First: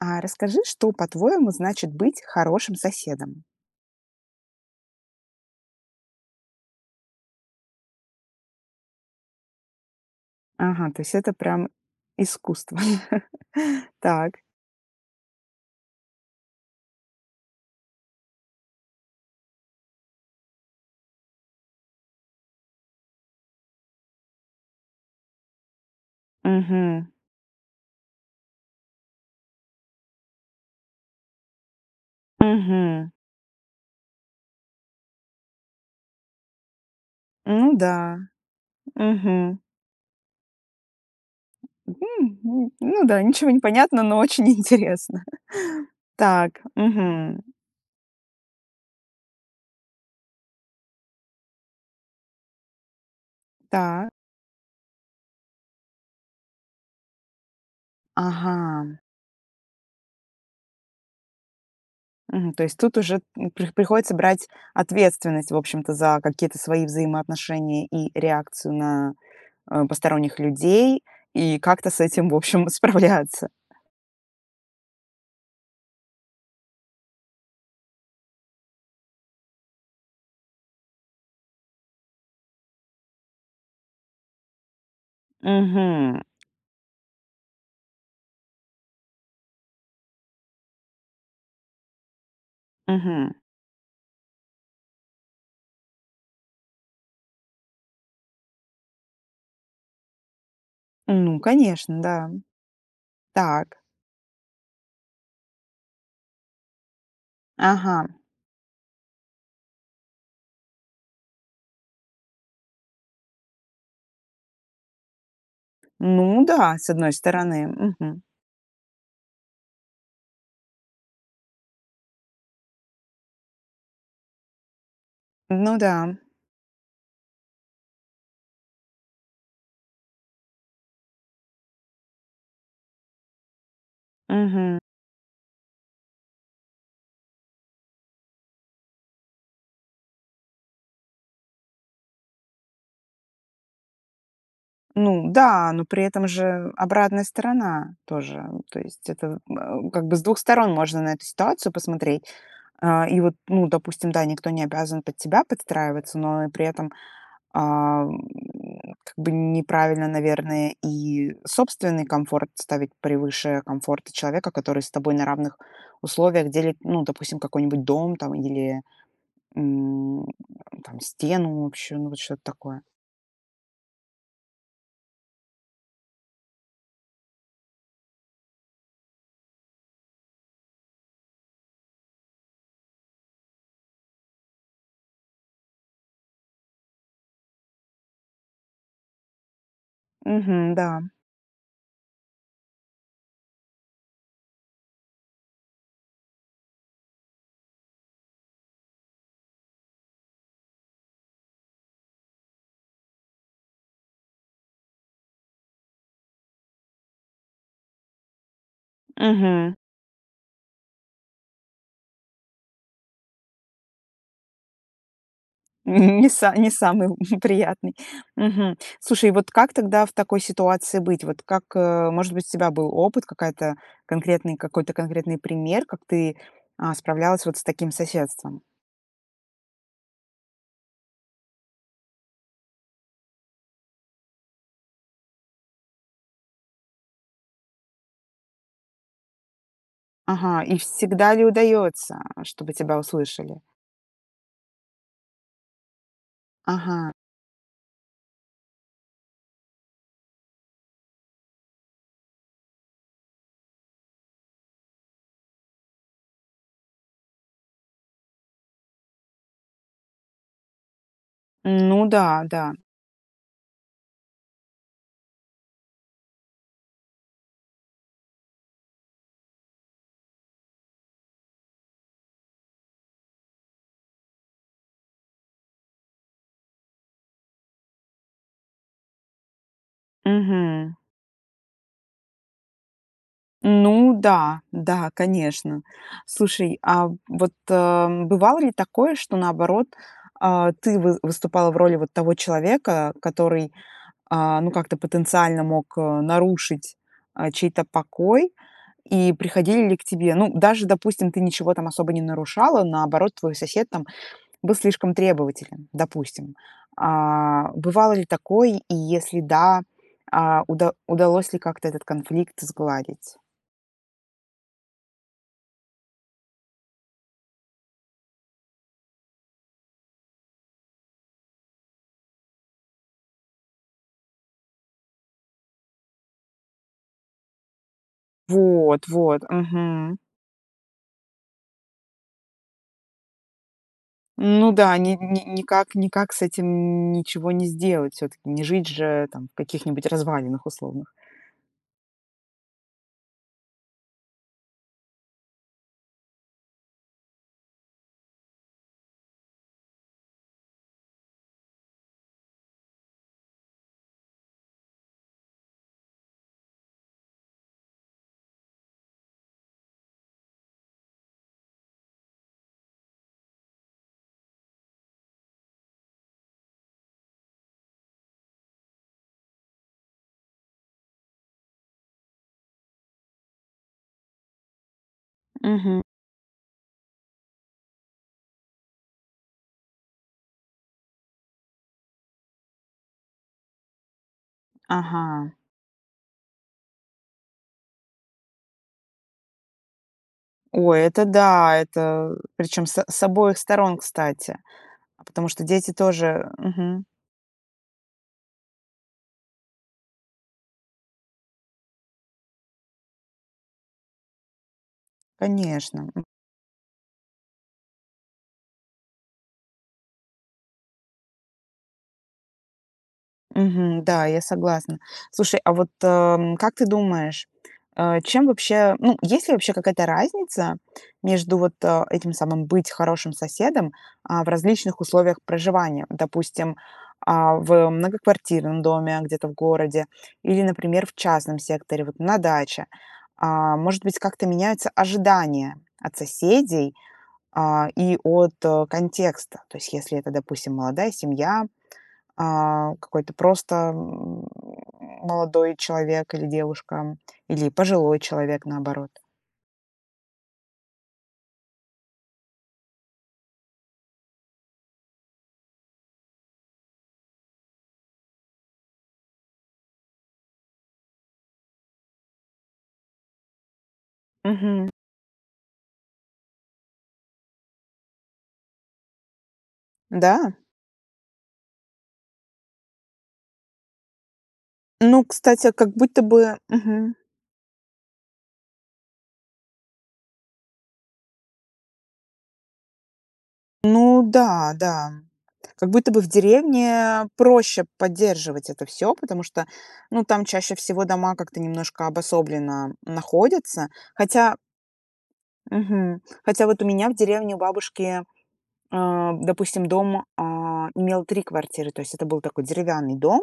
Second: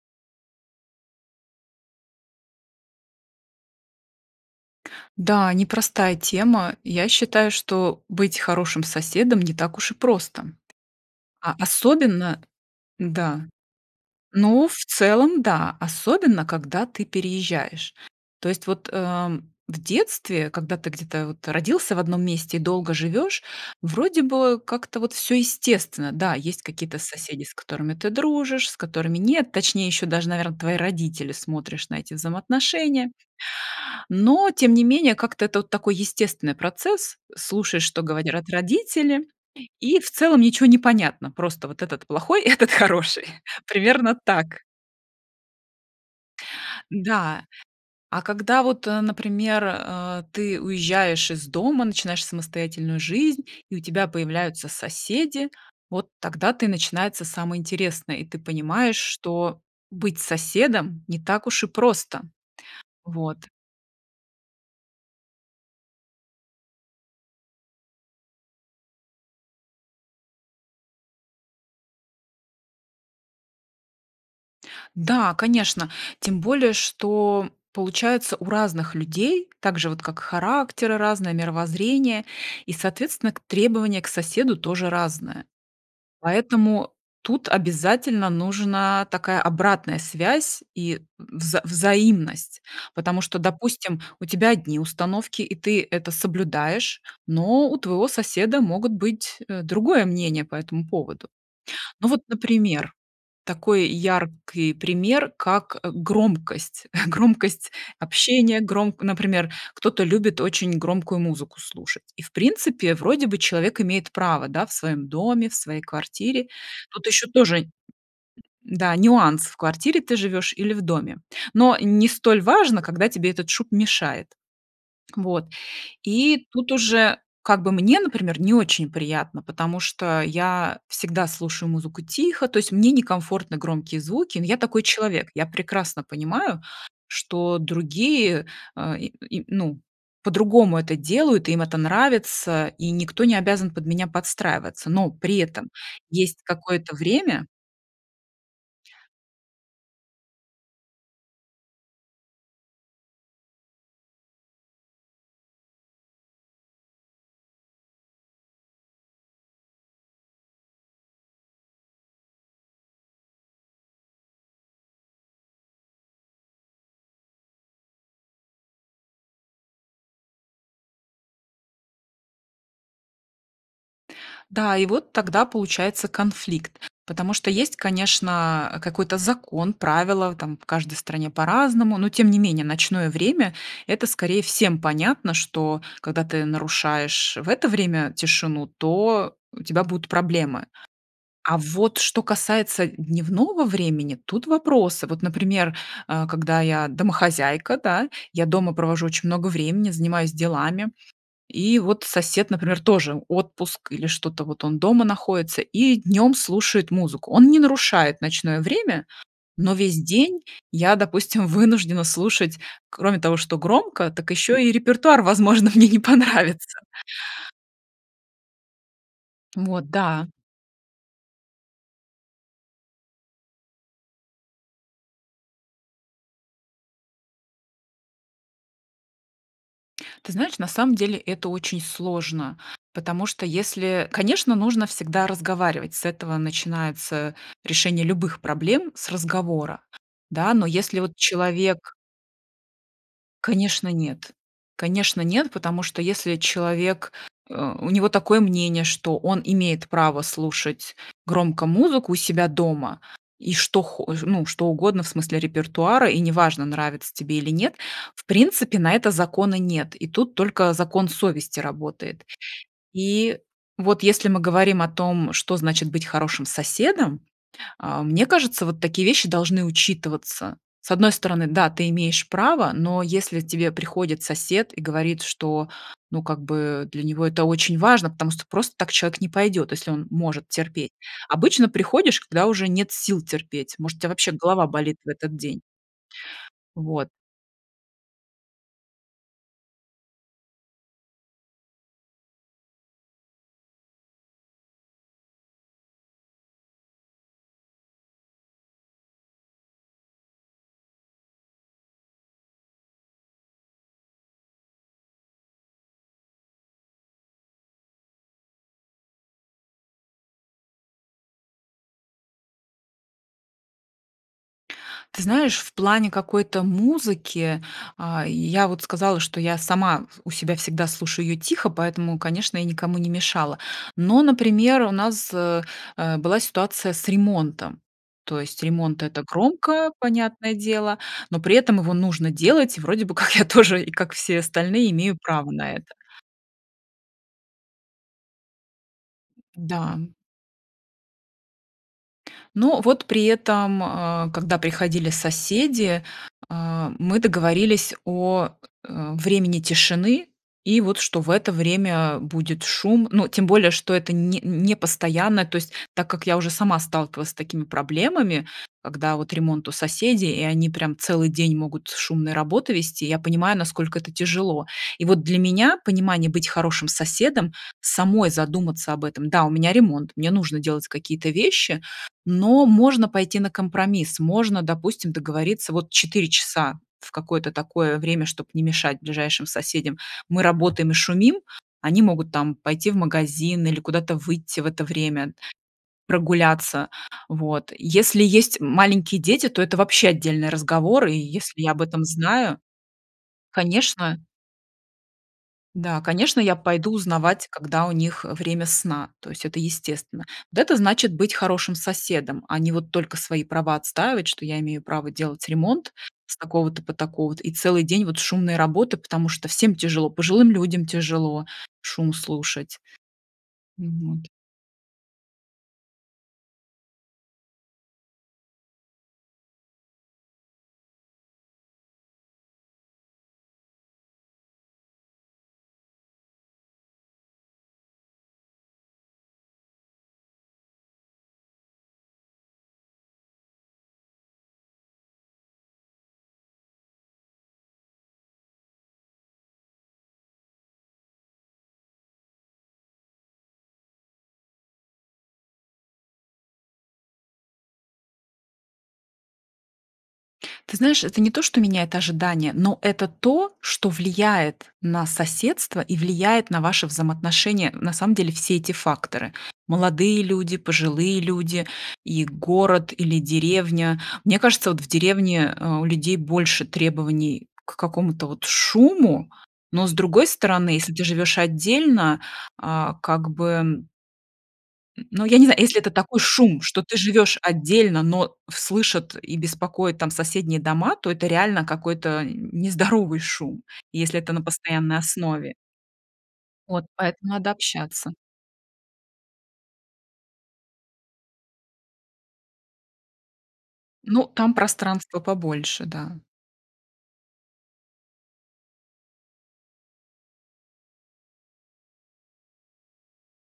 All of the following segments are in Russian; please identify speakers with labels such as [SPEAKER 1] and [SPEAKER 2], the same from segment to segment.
[SPEAKER 1] А расскажи, что, по-твоему, значит быть хорошим соседом?
[SPEAKER 2] Да, непростая тема. Я считаю, что быть хорошим соседом не так уж и просто.
[SPEAKER 1] Ага, то есть это
[SPEAKER 2] А
[SPEAKER 1] прям
[SPEAKER 2] особенно
[SPEAKER 1] искусство.
[SPEAKER 2] Да.
[SPEAKER 1] Так.
[SPEAKER 2] Ну, в целом, да. Особенно когда ты переезжаешь. То есть вот, э, в детстве, когда ты где-то вот родился в одном месте и долго живешь, вроде бы как-то вот всё естественно. Да, есть какие-то
[SPEAKER 1] Мгм.
[SPEAKER 2] соседи, с которыми ты дружишь, с которыми нет, точнее, ещё даже, наверно, твои родители, смотришь на эти
[SPEAKER 1] Мгм.
[SPEAKER 2] взаимоотношения. Но тем не менее как-то это вот такой естественный процесс:
[SPEAKER 1] Ну
[SPEAKER 2] слушаешь, что
[SPEAKER 1] да.
[SPEAKER 2] говорят родители,
[SPEAKER 1] Мгм.
[SPEAKER 2] и в целом ничё не понятно: просто вот этот-
[SPEAKER 1] М,
[SPEAKER 2] плохой,
[SPEAKER 1] м.
[SPEAKER 2] этот-
[SPEAKER 1] Ну да,
[SPEAKER 2] хороший.
[SPEAKER 1] ничего не понятно,
[SPEAKER 2] Примерно
[SPEAKER 1] но очень
[SPEAKER 2] так.
[SPEAKER 1] интересно. Так. Мгм.
[SPEAKER 2] Да. А когда вот, э, например, а, ты уезжаешь из дома, начинаешь самостоятельную жизнь и у тебя
[SPEAKER 1] Та.
[SPEAKER 2] появляются соседи, вот тогда-то и начинается самое интересное, и ты понимаешь,
[SPEAKER 1] Ага.
[SPEAKER 2] что быть соседом не так уж и просто.
[SPEAKER 1] Мгм, то есть тут уже,
[SPEAKER 2] Вот.
[SPEAKER 1] м, при приходится брать ответственность, в общем-то, за какие-то свои взаимоотношения и реакцию на, э, посторонних людей и как-то с этим, в общем, справляться.
[SPEAKER 2] Да, конечно. Тем более что, получается, у разных людей так же вот, как характеры разные, мировоззрение, и, соответственно, к требования к соседу тоже разные.
[SPEAKER 1] Мгм.
[SPEAKER 2] Поэтому тут обязательно нужна такая обратная связь и вза взаимность. Потому
[SPEAKER 1] Мгм.
[SPEAKER 2] что, допустим, у тебя одни установки и ты это соблюдаешь, но у твоего соседа могут быть, э, другое мнение по этому поводу.
[SPEAKER 1] Ну конечно,
[SPEAKER 2] Ну вот,
[SPEAKER 1] да.
[SPEAKER 2] например.
[SPEAKER 1] Так.
[SPEAKER 2] Такой яркий пример, как, э, громкость. громкость
[SPEAKER 1] Ага.
[SPEAKER 2] общения, громк например, кто-то любит очень громкую музыку слушать. И в принципе, вроде бы, человек имеет право, да, в своем доме, в своей
[SPEAKER 1] Ну
[SPEAKER 2] квартире.
[SPEAKER 1] да, с
[SPEAKER 2] Тут
[SPEAKER 1] одной
[SPEAKER 2] еще
[SPEAKER 1] стороны,
[SPEAKER 2] тоже
[SPEAKER 1] мгм.
[SPEAKER 2] Да, нюанс- в квартире ты живешь или в доме. Но не столь важно, когда тебе этот шум мешает. Вот.
[SPEAKER 1] Ну да.
[SPEAKER 2] И тут уже как бы мне, например, не очень приятно, потому что я всегда слушаю музыку тихо, то есть мне некомфортны громкие звуки, но я
[SPEAKER 1] Мгм.
[SPEAKER 2] такой человек. Я прекрасно понимаю, что другие, э, и и ну, по-другому это делают, им это нравится, и никто не обязан под меня подстраиваться, но
[SPEAKER 1] Ну
[SPEAKER 2] при этом
[SPEAKER 1] да, но при этом
[SPEAKER 2] есть
[SPEAKER 1] же
[SPEAKER 2] какое-то
[SPEAKER 1] обратная
[SPEAKER 2] время
[SPEAKER 1] сторона тоже. То есть это, э, как бы с 2 сторон можно на эту ситуацию посмотреть. А, и вот, ну, допустим, да, никто не обязан под тебя подстраиваться, но и при этом, а, м, как бы неправильно, наверное, и собственный комфорт ставить превыше комфорта человека, который с тобой на равных условиях делит, ну, допустим, какой-нибудь дом там или, м, там стену общую, ну вот что-то такое.
[SPEAKER 2] Да, и вот тогда получается конфликт, потому что есть, конечно, какой-то закон, правила в там. В каждой стране по-разному, но тем не менее ночное время- это скорее всем понятно, что, когда ты нарушаешь в это время тишину, то у тебя будут проблемы.
[SPEAKER 1] Мгм, да.
[SPEAKER 2] А вот что касается д дневного времени- тут вопросы. Вот, например, а, когда я домохозяйка, да, я дома провожу очень много времени, занимаюсь делами. И вот сосед, например, тоже- отпуск, или что-то вот он дома находится и днем слушает музыку. Он не нарушает ночное время, но
[SPEAKER 1] Мгм.
[SPEAKER 2] весь день я, допустим, вынуждена слушать, кроме того, что громко, так еще и репертуар, возможно, мне не
[SPEAKER 1] Не са не
[SPEAKER 2] понравится.
[SPEAKER 1] самый л приятный. Мгм. Слушай, вот как
[SPEAKER 2] Вот,
[SPEAKER 1] тогда в
[SPEAKER 2] да.
[SPEAKER 1] такой ситуации быть? Вот, как, э Может быть, у тебя был опыт, какая-то, конкретный, какой-то конкретный пример, как ты, а, справлялась вот с таким соседством?
[SPEAKER 2] Ты знаешь, на самом деле это очень сложно, потому что, если конечно, нужно всегда разговаривать, с этого начинается решение любых проблем- с разговора, да,
[SPEAKER 1] Ага.
[SPEAKER 2] но
[SPEAKER 1] И
[SPEAKER 2] если вот
[SPEAKER 1] всегда ли
[SPEAKER 2] человек
[SPEAKER 1] удается, э, чтобы тебя услышали?
[SPEAKER 2] Конечно, нет. Конечно, нет, потому что если
[SPEAKER 1] Ага.
[SPEAKER 2] человек э, у него такое мнение, что он имеет право слушать громко музыку у себя дома, и что хо ну, что угодно в смысле репертуара, и неважно, нравится тебе или нет, в принципе, на это закона нет. И тут только закон совести
[SPEAKER 1] Ну,
[SPEAKER 2] работает.
[SPEAKER 1] да-да.
[SPEAKER 2] И вот если мы говорим о том, что значит быть хорошим соседом, э, мне кажется, вот такие вещи должны учитываться. С одной стороны, да, ты имеешь право, но если тебе приходит сосед и говорит, что, ну, как бы для него это очень важно, потому сто просто так человек не пойдет, если он может терпеть.
[SPEAKER 1] Мгм.
[SPEAKER 2] Обычно приходишь, когда уже нет сил терпеть, может, у тебя
[SPEAKER 1] Ну
[SPEAKER 2] вообще
[SPEAKER 1] да.
[SPEAKER 2] голова болит в
[SPEAKER 1] Да,
[SPEAKER 2] этот день.
[SPEAKER 1] конечно. Слушай, а,
[SPEAKER 2] Вот.
[SPEAKER 1] вот, э, бывало ли такое, что, наоборот, а, ты вы выступала в роли вот того человека, который, а, ну, как-то потенциально мог нарушить, э, чей-то покой? И приходили ли к тебе? Ну даже, допустим, ты ничего там особо не нарушала, наоборот, твой сосед там был слишком требователен, допустим? А бывало ли такой, и если да, а, уда удалось ли как-то этот конфликт сгладить?
[SPEAKER 2] Ты знаешь, в плане какой-то музыки, а, я вот сказала, что я сама с у себя всегда слушаю её тихо, поэтому, конечно, я никому не мешала, но, например, у нас, э, э, была ситуация с ремонтом. То есть ремонт-
[SPEAKER 1] Вот,
[SPEAKER 2] это
[SPEAKER 1] вот,
[SPEAKER 2] громко,
[SPEAKER 1] мгм.
[SPEAKER 2] понятное дело, но при этом его нужно делать, и вроде бы как я тоже, как все
[SPEAKER 1] Ну
[SPEAKER 2] остальные,
[SPEAKER 1] да. Ни
[SPEAKER 2] имею
[SPEAKER 1] ни
[SPEAKER 2] право на это.
[SPEAKER 1] никак никак с этим ничего не сделать. Всё-таки не жить же там в
[SPEAKER 2] Да.
[SPEAKER 1] каких-нибудь развалинах условных.
[SPEAKER 2] Но вот при этом, э, когда приходили соседи, э, мы договорились о, э, времени тишины, и вот, что в это время будет шум. Ну, тем более, что это не не постоянно, то есть так как я уже сама сталкивалась с такими проблемами, когда вот ремонт у соседей и они прям целый день могут шумные работы вести, я понимаю, насколько это тяжело. И вот для меня понимание быть хорошим соседом- самой задуматься об этом. Да, у меня ремонт, мне нужно делать какие-то вещи, но можно пойти на компромисс. Можно, допустим, договориться: вот
[SPEAKER 1] Мгм.
[SPEAKER 2] 4 часа в какое-то такое время, чтоб не мешать ближайшим соседям, мы работаем и шумим, они могут там пойти в магазин или куда-то выйти в это время,
[SPEAKER 1] Ага.
[SPEAKER 2] прогуляться, вот. Если есть м маленькие дети, то это вообще отдельный
[SPEAKER 1] Ой,
[SPEAKER 2] разговор. И
[SPEAKER 1] это
[SPEAKER 2] если я
[SPEAKER 1] да.
[SPEAKER 2] об этом
[SPEAKER 1] Это
[SPEAKER 2] знаю,
[SPEAKER 1] причём с с обоих сторон,
[SPEAKER 2] конечно.
[SPEAKER 1] кстати. Потому что дети
[SPEAKER 2] Да, конечно,
[SPEAKER 1] тоже
[SPEAKER 2] я пойду
[SPEAKER 1] мгм.
[SPEAKER 2] узнавать, когда у них, э, время сна, то есть это естественно. Вот это значит быть хорошим соседом, а не вот только свои права отстаивать, что я имею право делать ремонт
[SPEAKER 1] Конечно, м.
[SPEAKER 2] с такого-то по такого-то и целый день вот шумные работы. Потому что всем тяжело: пожилым людям тяжело шум слушать. М,
[SPEAKER 1] Мгм, да,
[SPEAKER 2] вот.
[SPEAKER 1] я согласна. Слушай, а вот, эм, как ты думаешь, э, чем вообще, ну, есть ли вообще какая-то разница между вот, э, этим самым "быть хорошим соседом", а, в различных условиях проживания? Допустим, а, в многоквартирном доме, где-то в городе, или, например, в частном секторе, вот на даче. А, может быть, как-то меняются ожидания от соседей, а, и от, а, контекста. То есть если это, допустим, молодая семья, а, какой-то просто, м, молодой человек или девушка, или пожилой человек, наоборот.
[SPEAKER 2] Ты знаешь, это не то, что меняет ожидания, но это то, что влияет на соседство и влияет на ваше взаимоотношение, на самом деле все эти факторы: молодые люди, пожилые люди и город, или деревня. Мне кажется, вот, в
[SPEAKER 1] Мгм.
[SPEAKER 2] деревне, э, у людей больше требований к какому-то вот шуму, но, с другой
[SPEAKER 1] Да?
[SPEAKER 2] стороны, если ты живешь отдельно, а, как бы. Н
[SPEAKER 1] Ну,
[SPEAKER 2] ну, я не знаю,
[SPEAKER 1] кстати,
[SPEAKER 2] если
[SPEAKER 1] как
[SPEAKER 2] это такой
[SPEAKER 1] будто бы
[SPEAKER 2] шум, что ты
[SPEAKER 1] мгм.
[SPEAKER 2] живешь отдельно, но слышат и беспокоят там соседние дома, то это реально какой-то нездоровый шум, если
[SPEAKER 1] Ну
[SPEAKER 2] это на
[SPEAKER 1] да,
[SPEAKER 2] постоянной
[SPEAKER 1] да.
[SPEAKER 2] основе.
[SPEAKER 1] Как будто бы в
[SPEAKER 2] Вот
[SPEAKER 1] деревне
[SPEAKER 2] поэтому надо
[SPEAKER 1] проще
[SPEAKER 2] общаться.
[SPEAKER 1] поддерживать это всё, потому что, ну, там чаще всего дома как-то немножко обособленно находятся.
[SPEAKER 2] Ну, там
[SPEAKER 1] Хотя.
[SPEAKER 2] пространства побольше, да.
[SPEAKER 1] Мгм. Хотя вот у меня в деревне, у бабушки, а, допустим, дом, а, имел 3 квартиры. То есть это был такой деревянный дом,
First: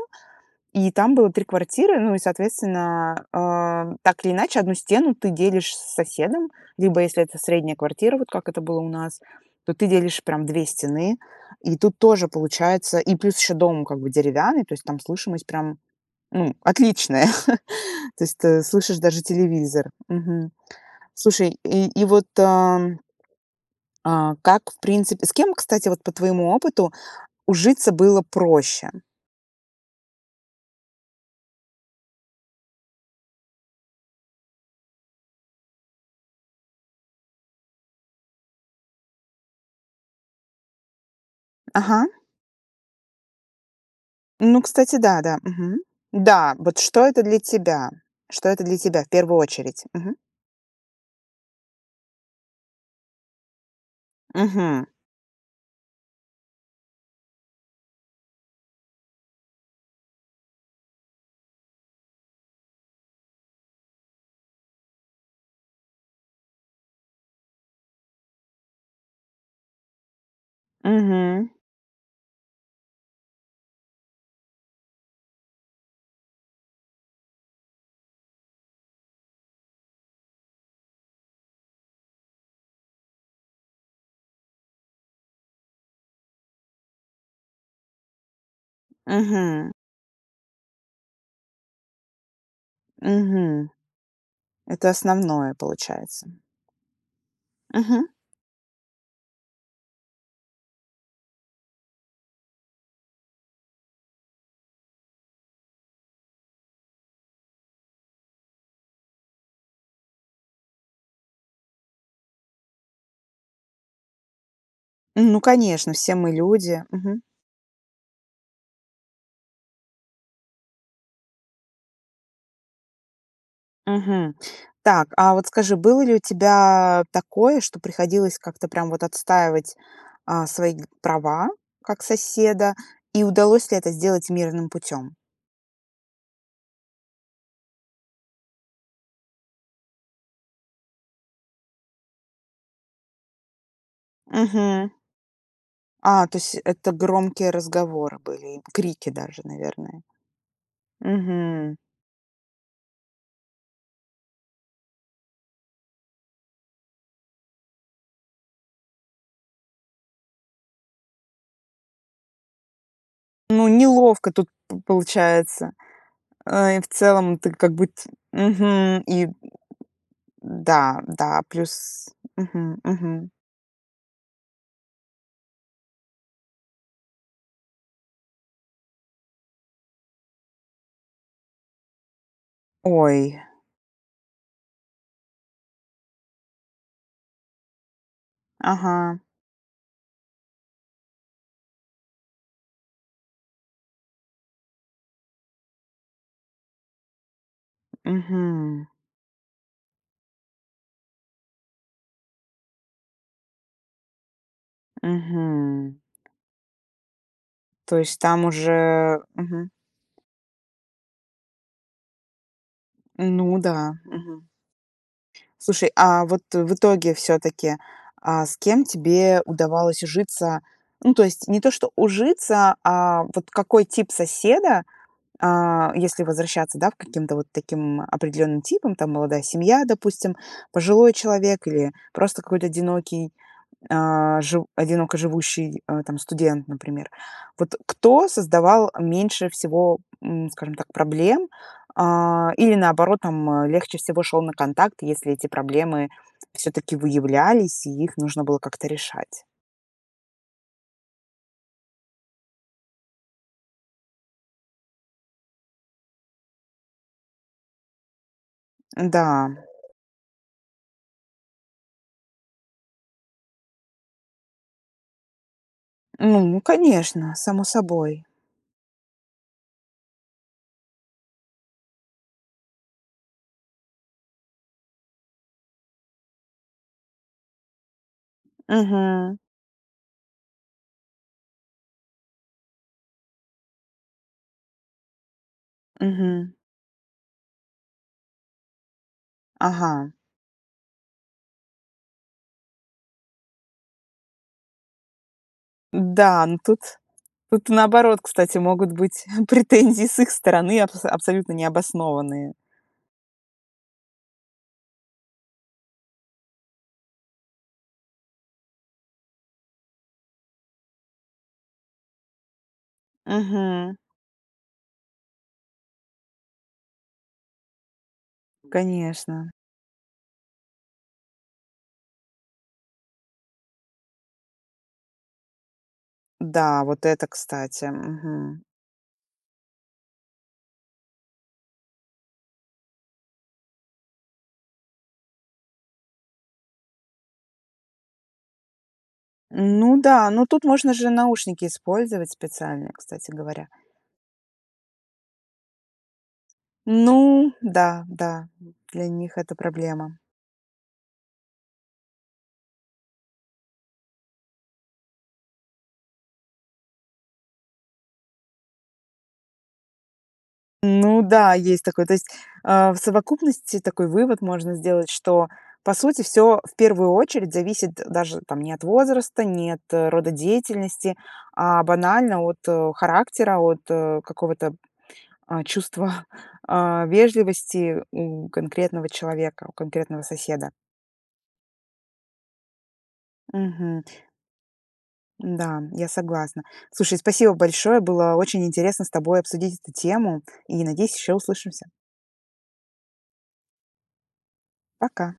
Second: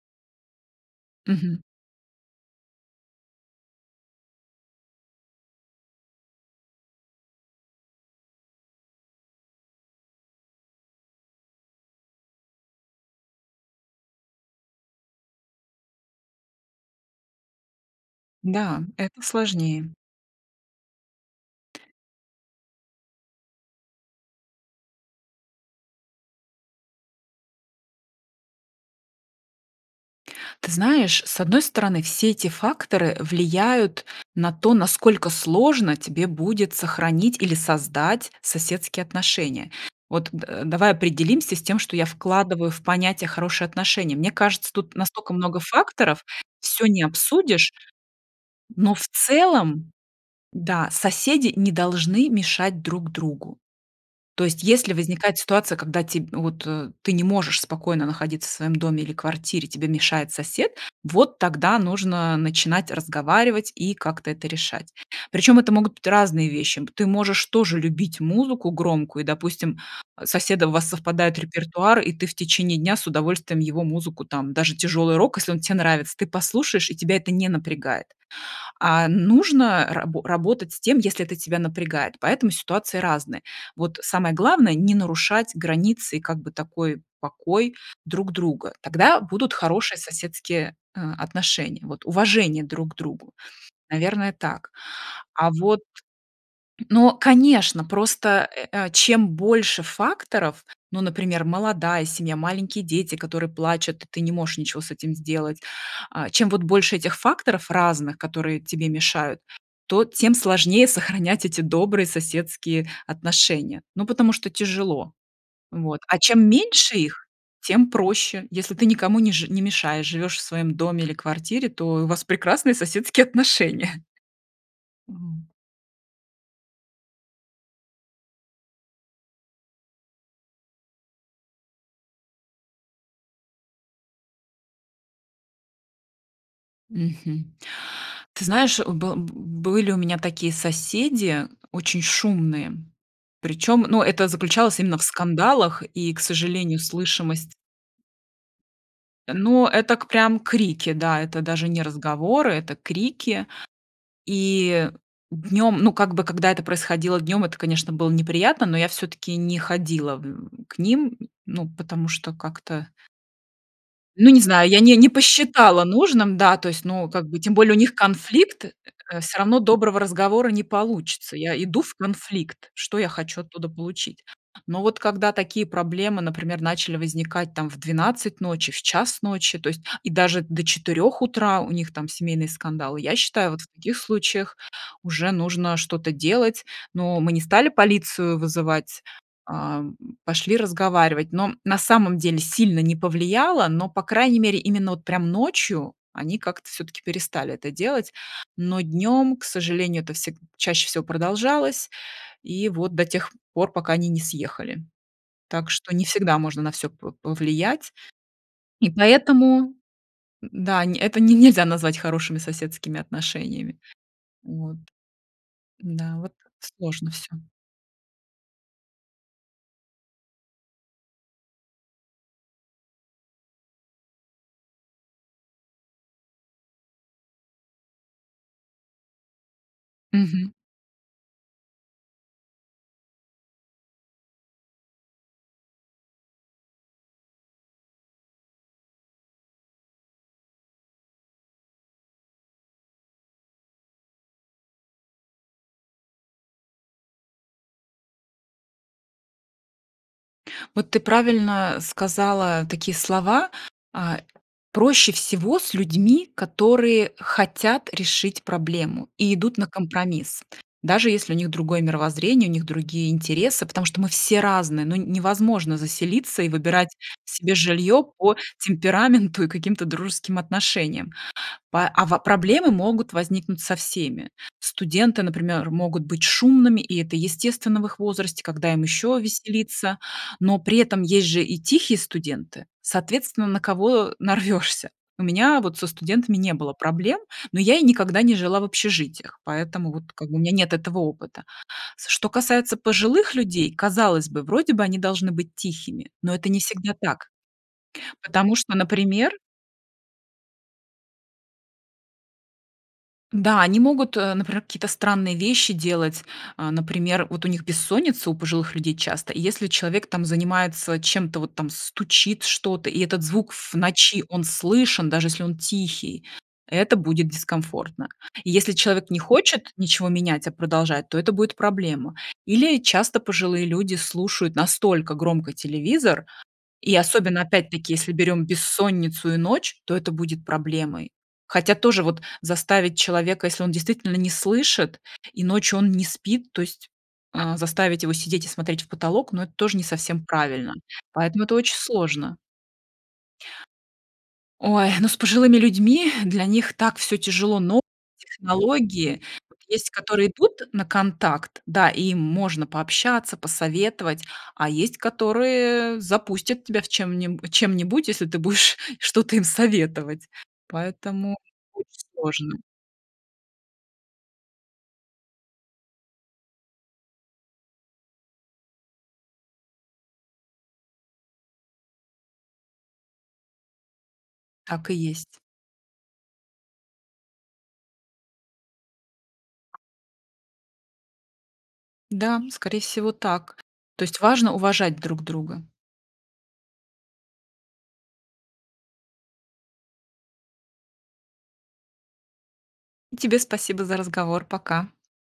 [SPEAKER 1] и там было 3
[SPEAKER 2] Мгм.
[SPEAKER 1] квартиры. Ну и, соответственно, э, так или иначе одну стену ты делишь с соседом, либо, если это средняя квартира, вот как это было у нас, то ты делишь прям 2 стены. И тут тоже получается и плюс еще дом как бы деревянный, то есть там слышимость прям, ну, отличная. То есть ты
[SPEAKER 2] Да,
[SPEAKER 1] слышишь
[SPEAKER 2] это
[SPEAKER 1] даже телевизор,
[SPEAKER 2] сложнее.
[SPEAKER 1] мгм. Слушай, и и вот, а. А, как, в принципе с кем, кстати, вот по твоему опыту ужиться было проще?
[SPEAKER 2] Ты знаешь, с одной стороны, все те факторы влияют на то, насколько сложно тебе будет сохранить или создать соседские отношения. Вот, д давай определимся с тем, что
[SPEAKER 1] Ага.
[SPEAKER 2] я вкладываю в понятие "хорошие отношения". Мне
[SPEAKER 1] Ну,
[SPEAKER 2] кажется, тут
[SPEAKER 1] кстати, да,
[SPEAKER 2] настолько
[SPEAKER 1] да.
[SPEAKER 2] много
[SPEAKER 1] Мгм.
[SPEAKER 2] факторов,
[SPEAKER 1] Да, вот
[SPEAKER 2] всё не
[SPEAKER 1] что это для
[SPEAKER 2] обсудишь,
[SPEAKER 1] тебя? Что это для
[SPEAKER 2] но
[SPEAKER 1] тебя
[SPEAKER 2] в
[SPEAKER 1] в первую очередь?
[SPEAKER 2] целом,
[SPEAKER 1] Мгм.
[SPEAKER 2] да, соседи не должны мешать друг другу. То есть
[SPEAKER 1] Мгм.
[SPEAKER 2] если возникает ситуация, когда те вот ты не можешь спокойно находиться в своем доме или квартире, тебе мешает сосед, вот тогда нужно начинать разговаривать и как-то это решать. Причем это могут быть разные вещи. Б ты можешь тоже любить музыку громкую, допустим, с соседом у вас совпадает
[SPEAKER 1] Мгм.
[SPEAKER 2] репертуар и ты в течение дня с удовольствием его музыку, там даже тяжелый рок, если он те нравится, ты послушаешь, и тебя это не напрягает. А н нужно рабо работать с тем, если это тебя напрягает, поэтому ситуации разные. Вот самое главное- не нарушать границы и как бы такой покой друг друга. Тогда будут
[SPEAKER 1] Мгм.
[SPEAKER 2] хорошие соседские, э, отношения, вот, уважение друг к другу.
[SPEAKER 1] Мгм.
[SPEAKER 2] Наверное, так.
[SPEAKER 1] Это
[SPEAKER 2] А
[SPEAKER 1] основное,
[SPEAKER 2] вот.
[SPEAKER 1] получается.
[SPEAKER 2] Но, конечно,
[SPEAKER 1] Мгм.
[SPEAKER 2] просто, э, э, чем больше факторов, ну, например, молодая семья, маленькие дети, которые плачут, и ты не можешь ничего с этим сделать, а, чем вот больше этих факторов разных, которые тебе мешают, то тем сложнее сохранять эти добрые соседские отношения, ну, потому что тяжело.
[SPEAKER 1] Ну конечно,
[SPEAKER 2] Вот.
[SPEAKER 1] все
[SPEAKER 2] А
[SPEAKER 1] мы
[SPEAKER 2] чем
[SPEAKER 1] люди.
[SPEAKER 2] меньше
[SPEAKER 1] Мгм.
[SPEAKER 2] их, тем проще: если ты никому не жи не мешаешь, живешь в своем доме или квартире, то и у вас прекрасные соседские отношения.
[SPEAKER 1] Мгм. Так, а вот
[SPEAKER 2] М.
[SPEAKER 1] скажи, было ли у тебя такое, что приходилось как-то прям вот отстаивать, а, свои права как соседа? И удалось ли это сделать мирным путем? Мгм.
[SPEAKER 2] Мгм. Ты знаешь, был б были у меня такие соседи, очень шумные. Причём, ну, это заключалось
[SPEAKER 1] Мгм.
[SPEAKER 2] именно в скандалах. И, к
[SPEAKER 1] А, то есть
[SPEAKER 2] сожалению,
[SPEAKER 1] это громкие
[SPEAKER 2] слышимость.
[SPEAKER 1] разговоры были и крики даже,
[SPEAKER 2] Ну, это
[SPEAKER 1] наверное.
[SPEAKER 2] к прям крики, да, это даже
[SPEAKER 1] Мгм.
[SPEAKER 2] не разговоры, это крики. И днем, ну, как бы, когда это происходило днем- это, конечно, было неприятно, но я всё-таки не ходила, м, к ним, ну потому что как-то
[SPEAKER 1] Ну,
[SPEAKER 2] ну
[SPEAKER 1] неловко
[SPEAKER 2] не
[SPEAKER 1] тут
[SPEAKER 2] знаю,
[SPEAKER 1] п
[SPEAKER 2] я не не
[SPEAKER 1] получается.
[SPEAKER 2] посчитала нужным, да, то
[SPEAKER 1] Э, и
[SPEAKER 2] есть
[SPEAKER 1] в
[SPEAKER 2] ну, как
[SPEAKER 1] целом
[SPEAKER 2] бы
[SPEAKER 1] ты
[SPEAKER 2] тем более
[SPEAKER 1] как
[SPEAKER 2] у них
[SPEAKER 1] будь
[SPEAKER 2] конфликт,
[SPEAKER 1] Мгм.
[SPEAKER 2] э,
[SPEAKER 1] И
[SPEAKER 2] всё равно доброго разговора не
[SPEAKER 1] да,
[SPEAKER 2] получится.
[SPEAKER 1] да,
[SPEAKER 2] Я иду в
[SPEAKER 1] плюс
[SPEAKER 2] конфликт-
[SPEAKER 1] мгм.
[SPEAKER 2] что я
[SPEAKER 1] Мгм.
[SPEAKER 2] хочу оттуда получить? Но вот когда такие проблемы, например, начали возникать там в 12:00 ночи, в 1:00 ночи, то есть, и даже до 4:00 утра у них там семейные скандалы, я
[SPEAKER 1] Ой.
[SPEAKER 2] считаю, вот в таких случаях уже нужно что-то делать. Ну, мы не стали полицию вызывать,
[SPEAKER 1] Ага.
[SPEAKER 2] ам, пошли разговаривать, но на самом деле сильно не повлияло, но, по крайней мере, именно вот прям ночью они как-то всё-таки перестали это делать. Но
[SPEAKER 1] Мгм.
[SPEAKER 2] днем, к сожалению, это всег чаще всего продолжалось и вот до тех пор пока они не съехали. Так
[SPEAKER 1] Мгм.
[SPEAKER 2] что не всегда можно на всё по повлиять.
[SPEAKER 1] То есть там
[SPEAKER 2] И
[SPEAKER 1] уже
[SPEAKER 2] поэтому,
[SPEAKER 1] мгм.
[SPEAKER 2] м, да, не это не нельзя назвать хорошими соседскими
[SPEAKER 1] Ну
[SPEAKER 2] отношениями,
[SPEAKER 1] да. Мгм.
[SPEAKER 2] вот.
[SPEAKER 1] Слушай,
[SPEAKER 2] М-да,
[SPEAKER 1] а
[SPEAKER 2] вот,
[SPEAKER 1] вот в
[SPEAKER 2] сложно
[SPEAKER 1] итоге
[SPEAKER 2] всё.
[SPEAKER 1] всё-таки, а с кем тебе удавалось ужиться? Ну, то есть не то, что ужиться, а вот какой тип соседа, а, если возвращаться, да, в к каким-то вот таким определенным типам, там, молодая семья, допустим,
[SPEAKER 2] Мгм.
[SPEAKER 1] пожилой человек или просто какой-то одинокий, э, жив одиноко живущий, э, там, студент, например. Вот кто создавал меньше всего, м, скажем так, проблем, э, или, наоборот, там, а, легче всего шёл на контакт, если эти проблемы всё-таки выявлялись и их нужно было как-то решать?
[SPEAKER 2] Вот ты правильно сказала такие слова, а: "Проще всего с людьми, которые хотят решить проблему
[SPEAKER 1] Да.
[SPEAKER 2] и идут на компромисс". Даже если у них другое мировоззрение, у них другие интересы, потому что мы все разные. Ну, невозможно заселиться и
[SPEAKER 1] Ну,
[SPEAKER 2] выбирать
[SPEAKER 1] конечно,
[SPEAKER 2] себе
[SPEAKER 1] само
[SPEAKER 2] жилье
[SPEAKER 1] собой.
[SPEAKER 2] по темпераменту и каким-то дружеским отношениям. Па а, ва проблемы могут возникнуть со всеми. Студенты, например, могут быть шумными и это естественно в их возрасте, когда им еще
[SPEAKER 1] Мгм.
[SPEAKER 2] веселиться? Но при этом есть же и тихие студенты, соответственно, на кого нарвешься. У меня вот со студентами
[SPEAKER 1] Мгм.
[SPEAKER 2] не было проблем, но я и никогда не жила в общежитиях, поэтому вот
[SPEAKER 1] Ага.
[SPEAKER 2] как бы у меня нет этого опыта. С что касается пожилых людей, казалось бы, вроде бы они должны быть тихими, но
[SPEAKER 1] Да,
[SPEAKER 2] это
[SPEAKER 1] но
[SPEAKER 2] не
[SPEAKER 1] тут
[SPEAKER 2] всегда так.
[SPEAKER 1] тут наоборот,
[SPEAKER 2] Потому
[SPEAKER 1] кстати,
[SPEAKER 2] что,
[SPEAKER 1] могут быть
[SPEAKER 2] например.
[SPEAKER 1] претензии с их стороны абс абсолютно необоснованные.
[SPEAKER 2] Да, они могут, э, например какие-то странные вещи делать. А, например, вот у них бессонница, у пожилых людей, часто, и если человек там занимается чем-то, вот там стучит что-то, и этот звук в
[SPEAKER 1] Мгм.
[SPEAKER 2] ночи, он слышен, даже если он тихий, это будет дискомфортно. Если человек не
[SPEAKER 1] Конечно.
[SPEAKER 2] хочет ничего менять, а продолжает, то это будет проблема. Или часто пожилые люди слушают настолько громко телевизор,
[SPEAKER 1] Да,
[SPEAKER 2] и
[SPEAKER 1] вот это
[SPEAKER 2] особенно,
[SPEAKER 1] кстати,
[SPEAKER 2] опять-таки, если берем
[SPEAKER 1] мгм.
[SPEAKER 2] бессонницу и ночь, то это будет проблемой. Хотя тоже вот, заставить человека, если он действительно не слышит и ночью он не спит, то есть, э, заставить его сидеть и смотреть в потолок, ну, это тоже не
[SPEAKER 1] Ну
[SPEAKER 2] совсем
[SPEAKER 1] да, ну тут
[SPEAKER 2] правильно.
[SPEAKER 1] можно же
[SPEAKER 2] Поэтому это
[SPEAKER 1] наушники
[SPEAKER 2] очень
[SPEAKER 1] использовать
[SPEAKER 2] сложно.
[SPEAKER 1] специальные, кстати говоря.
[SPEAKER 2] Ой, ну с пожилыми людьми, для них так всё
[SPEAKER 1] Ну
[SPEAKER 2] тяжело, но
[SPEAKER 1] да, да,
[SPEAKER 2] [unintelligible]
[SPEAKER 1] для
[SPEAKER 2] технологии.
[SPEAKER 1] них это
[SPEAKER 2] Вот есть,
[SPEAKER 1] проблема.
[SPEAKER 2] которые идут на контакт, да, им можно пообщаться, посоветовать, а есть, которые запустят тебя в чем-нибу чем-нибудь, если ты будешь что-то им советовать.
[SPEAKER 1] Ну
[SPEAKER 2] Поэтому
[SPEAKER 1] да, есть
[SPEAKER 2] очень
[SPEAKER 1] такое. То есть,
[SPEAKER 2] сложно.
[SPEAKER 1] а, в совокупности такой вывод можно сделать, что, по сути, всё в первую очередь зависит даже там не от возраста, не от рода деятельности, а банально от, э, характера, от, э, какого-то,
[SPEAKER 2] Так и есть.
[SPEAKER 1] э, чувства, а, вежливости у конкретного человека, у конкретного соседа.
[SPEAKER 2] Да, скорее всего так.
[SPEAKER 1] Мгм.
[SPEAKER 2] То есть важно уважать друг друга.
[SPEAKER 1] Да, я согласна. Слушай, спасибо большое, было очень интересно с тобой обсудить эту тему. И, надеюсь, еще услышимся.
[SPEAKER 2] И тебе спасибо за разговор. Пока.
[SPEAKER 1] Пока.